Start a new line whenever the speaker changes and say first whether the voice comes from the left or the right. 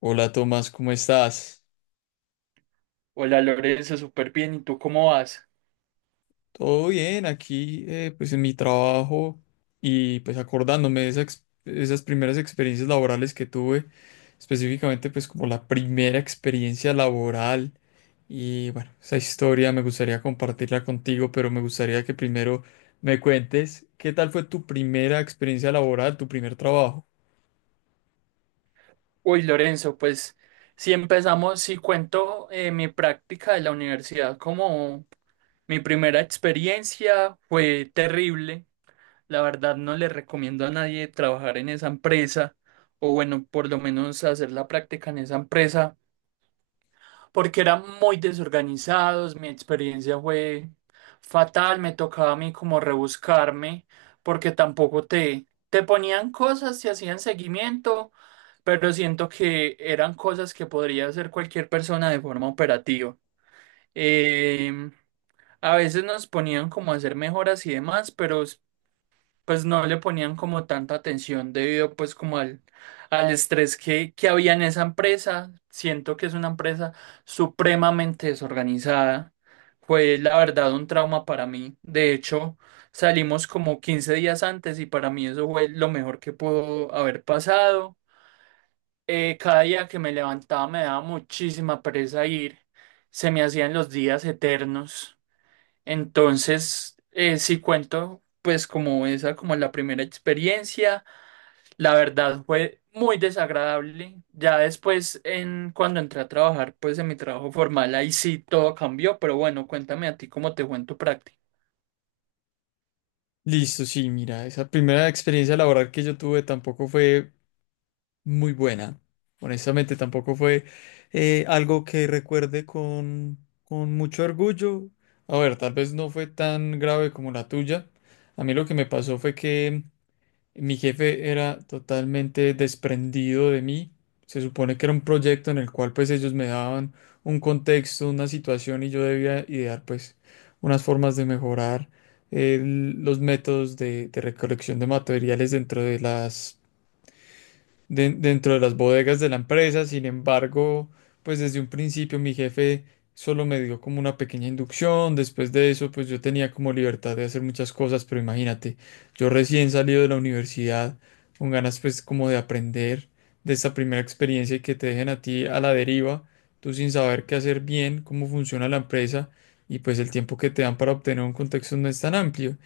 left: Hola Tomás, ¿cómo estás?
right: Hola Lorenzo, súper bien. ¿Y tú cómo vas?
left: Todo bien, aquí pues en mi trabajo y pues acordándome de esas primeras experiencias laborales que tuve, específicamente pues como la primera experiencia laboral y bueno, esa historia me gustaría compartirla contigo, pero me gustaría que primero me cuentes qué tal fue tu primera experiencia laboral, tu primer trabajo.
right: Uy, Lorenzo, pues si cuento mi práctica de la universidad como mi primera experiencia fue terrible. La verdad no le recomiendo a nadie trabajar en esa empresa o bueno, por lo menos hacer la práctica en esa empresa porque eran muy desorganizados, mi experiencia fue fatal, me tocaba a mí como rebuscarme, porque tampoco te ponían cosas, te hacían seguimiento, pero siento que eran cosas que podría hacer cualquier persona de forma operativa. Em, a veces nos ponían como a hacer mejoras y demás, pero pues no le ponían como tanta atención debido pues como al estrés que había en esa empresa. Siento que es una empresa supremamente desorganizada. Fue la verdad un trauma para mí. De hecho, salimos como 15 días antes y para mí eso fue lo mejor que pudo haber pasado. Cada día que me levantaba me daba muchísima pereza ir. Se me hacían los días eternos. Entonces, sí cuento, pues como esa, como la primera experiencia, la verdad fue muy desagradable. Ya después, cuando entré a trabajar, pues en mi trabajo formal, ahí sí todo cambió, pero bueno, cuéntame a ti cómo te fue en tu práctica.
left: Listo, sí, mira, esa primera experiencia laboral que yo tuve tampoco fue muy buena. Honestamente, tampoco fue algo que recuerde con mucho orgullo. A ver, tal vez no fue tan grave como la tuya. A mí lo que me pasó fue que mi jefe era totalmente desprendido de mí. Se supone que era un proyecto en el cual pues ellos me daban un contexto, una situación y yo debía idear pues unas formas de mejorar los métodos de recolección de materiales dentro de dentro de las bodegas de la empresa. Sin embargo, pues desde un principio mi jefe solo me dio como una pequeña inducción. Después de eso, pues yo tenía como libertad de hacer muchas cosas, pero imagínate, yo recién salido de la universidad, con ganas pues como de aprender de esta primera experiencia y que te dejen a ti a la deriva, tú sin saber qué hacer bien, cómo funciona la empresa y pues el tiempo que te dan para obtener un contexto no es tan amplio.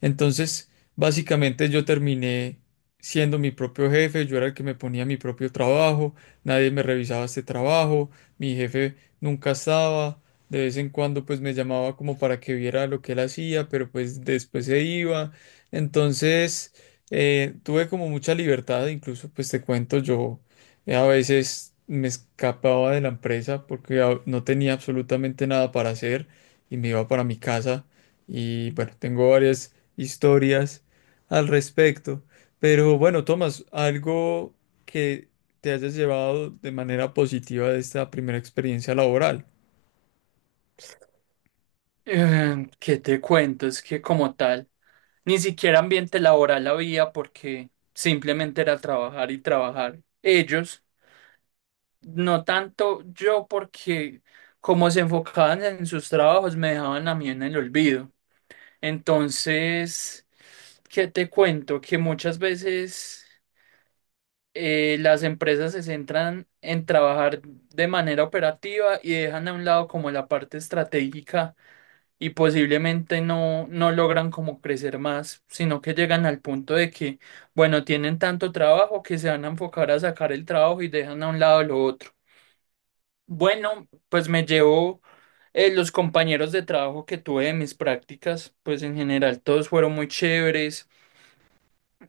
left: Entonces, básicamente yo terminé siendo mi propio jefe, yo era el que me ponía mi propio trabajo, nadie me revisaba este trabajo, mi jefe nunca estaba, de vez en cuando pues me llamaba como para que viera lo que él hacía, pero pues después se iba. Entonces, tuve como mucha libertad, incluso pues te cuento, yo a veces me escapaba de la empresa porque no tenía absolutamente nada para hacer y me iba para mi casa. Y bueno, tengo varias historias al respecto. Pero bueno, Tomás, algo que te hayas llevado de manera positiva de esta primera experiencia laboral.
right: ¿Qué te cuento? Es que como tal, ni siquiera ambiente laboral había porque simplemente era trabajar y trabajar. Ellos. No tanto yo porque como se enfocaban en sus trabajos me dejaban a mí en el olvido. Entonces, ¿qué te cuento? Que muchas veces las empresas se centran en trabajar de manera operativa y dejan a un lado como la parte estratégica y posiblemente no logran como crecer más, sino que llegan al punto de que, bueno, tienen tanto trabajo que se van a enfocar a sacar el trabajo y dejan a un lado lo otro. Bueno, pues me llevo los compañeros de trabajo que tuve de mis prácticas, pues en general todos fueron muy chéveres,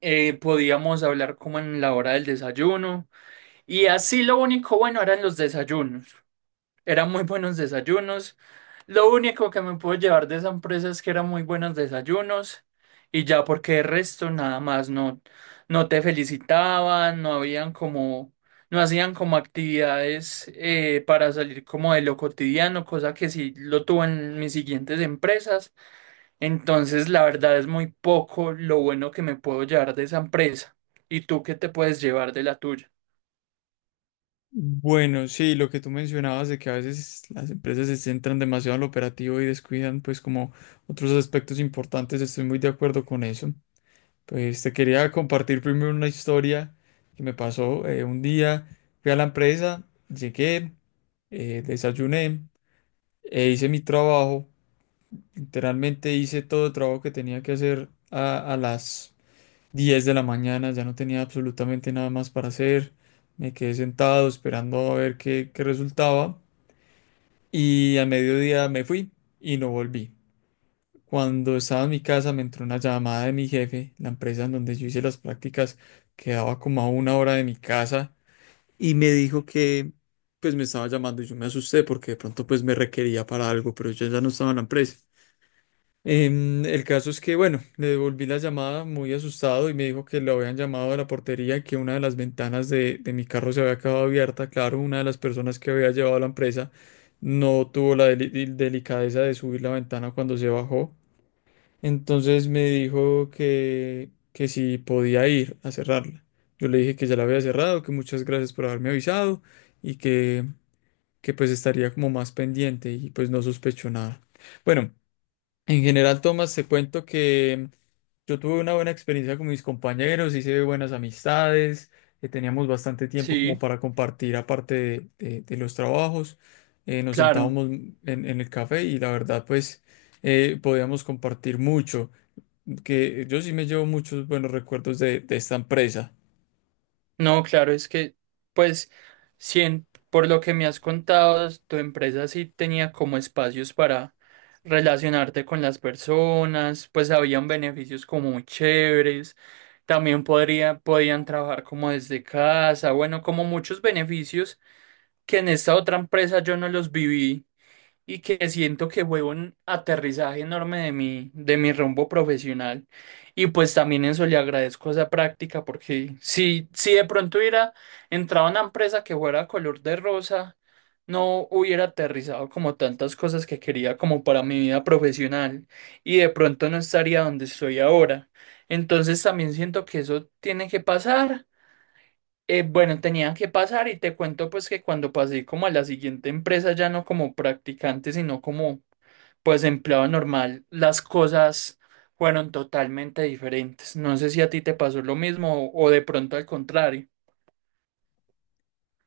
right: podíamos hablar como en la hora del desayuno y así lo único bueno eran los desayunos. Eran muy buenos desayunos. Lo único que me puedo llevar de esa empresa es que eran muy buenos desayunos y ya porque el resto nada más no te felicitaban, no habían como, no hacían como actividades para salir como de lo cotidiano, cosa que sí lo tuve en mis siguientes empresas. Entonces la verdad es muy poco lo bueno que me puedo llevar de esa empresa. ¿Y tú qué te puedes llevar de la tuya?
left: Bueno, sí, lo que tú mencionabas de que a veces las empresas se centran demasiado en lo operativo y descuidan pues como otros aspectos importantes, estoy muy de acuerdo con eso. Pues te quería compartir primero una historia que me pasó un día, fui a la empresa, llegué, desayuné e hice mi trabajo. Literalmente hice todo el trabajo que tenía que hacer a las 10 de la mañana, ya no tenía absolutamente nada más para hacer. Me quedé sentado esperando a ver qué resultaba y a mediodía me fui y no volví. Cuando estaba en mi casa me entró una llamada de mi jefe, la empresa en donde yo hice las prácticas quedaba como a una hora de mi casa y me dijo que pues me estaba llamando y yo me asusté porque de pronto pues me requería para algo, pero yo ya no estaba en la empresa. El caso es que, bueno, le devolví la llamada muy asustado y me dijo que lo habían llamado a la portería y que una de las ventanas de mi carro se había quedado abierta. Claro, una de las personas que había llevado a la empresa no tuvo la delicadeza de subir la ventana cuando se bajó. Entonces me dijo que si podía ir a cerrarla. Yo le dije que ya la había cerrado, que muchas gracias por haberme avisado y que pues estaría como más pendiente y pues no sospechó nada. Bueno. En general, Tomás, te cuento que yo tuve una buena experiencia con mis compañeros, hice buenas amistades, teníamos bastante tiempo como
right: Sí,
left: para compartir aparte de los trabajos, nos
right: claro.
left: sentábamos en el café y la verdad pues podíamos compartir mucho, que yo sí me llevo muchos buenos recuerdos de esta empresa.
right: No, claro, es que, pues, si en- por lo que me has contado, tu empresa sí tenía como espacios para relacionarte con las personas, pues habían beneficios como muy chéveres, también podían trabajar como desde casa, bueno, como muchos beneficios que en esta otra empresa yo no los viví y que siento que fue un aterrizaje enorme de de mi rumbo profesional. Y pues también eso le agradezco esa práctica, porque si de pronto hubiera entrado a una empresa que fuera color de rosa, no hubiera aterrizado como tantas cosas que quería como para mi vida profesional y de pronto no estaría donde estoy ahora. Entonces también siento que eso tiene que pasar. Bueno, tenían que pasar y te cuento pues que cuando pasé como a la siguiente empresa, ya no como practicante, sino como pues empleado normal, las cosas fueron totalmente diferentes. No sé si a ti te pasó lo mismo o de pronto al contrario.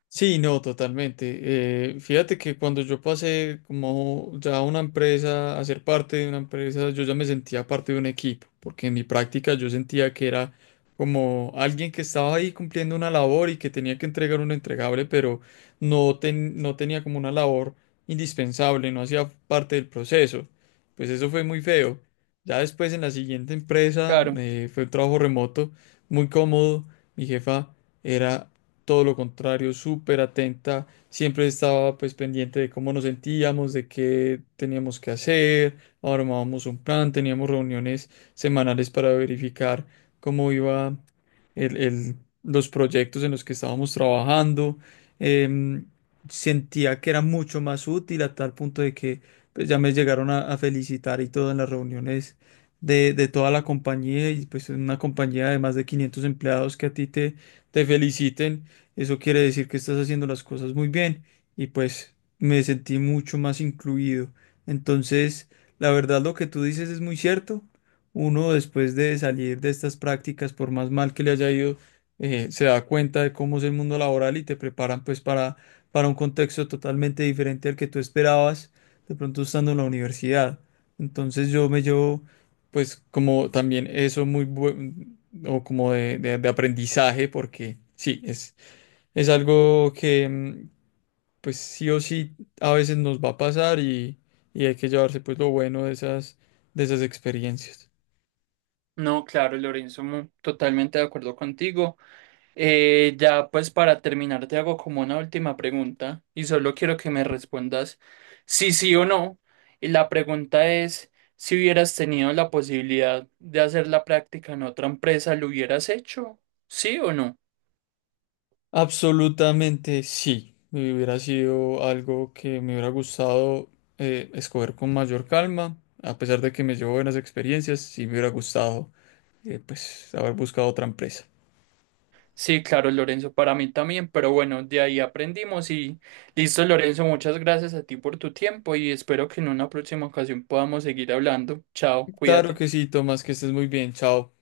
left: Sí, no, totalmente. Fíjate que cuando yo pasé como ya a una empresa, a ser parte de una empresa, yo ya me sentía parte de un equipo, porque en mi práctica yo sentía que era como alguien que estaba ahí cumpliendo una labor y que tenía que entregar un entregable, pero no, no tenía como una labor indispensable, no hacía parte del proceso. Pues eso fue muy feo. Ya después en la siguiente empresa
right: Claro,
left: fue un trabajo remoto, muy cómodo. Mi jefa era todo lo contrario, súper atenta, siempre estaba pues pendiente de cómo nos sentíamos, de qué teníamos que hacer, armábamos un plan, teníamos reuniones semanales para verificar cómo iba el- el- los proyectos en los que estábamos trabajando. Em, Sentía que era mucho más útil a tal punto de que pues, ya me llegaron a felicitar y todo en las reuniones de toda la compañía y pues en una compañía de más de 500 empleados que a ti te feliciten eso quiere decir que estás haciendo las cosas muy bien y pues me sentí mucho más incluido. Entonces, la verdad lo que tú dices es muy cierto. Uno después de salir de estas prácticas, por más mal que le haya ido, se da cuenta de cómo es el mundo laboral y te preparan pues para un contexto totalmente diferente al que tú esperabas de pronto estando en la universidad. Entonces yo me llevo pues como también eso muy bueno o como de aprendizaje porque sí, es. Es algo que, pues sí o sí, a veces nos va a pasar y hay que llevarse pues lo bueno de de esas experiencias.
right: no, claro, Lorenzo, totalmente de acuerdo contigo. Ya pues para terminar te hago como una última pregunta y solo quiero que me respondas si sí o no. Y la pregunta es, si hubieras tenido la posibilidad de hacer la práctica en otra empresa, ¿lo hubieras hecho? ¿Sí o no?
left: Absolutamente sí. Y hubiera sido algo que me hubiera gustado escoger con mayor calma, a pesar de que me llevo buenas experiencias, sí me hubiera gustado pues haber buscado otra empresa.
right: Sí, claro, Lorenzo, para mí también, pero bueno, de ahí aprendimos y listo, Lorenzo, muchas gracias a ti por tu tiempo y espero que en una próxima ocasión podamos seguir hablando. Chao,
left: Claro que
right: cuídate.
left: sí, Tomás, que estés muy bien. Chao.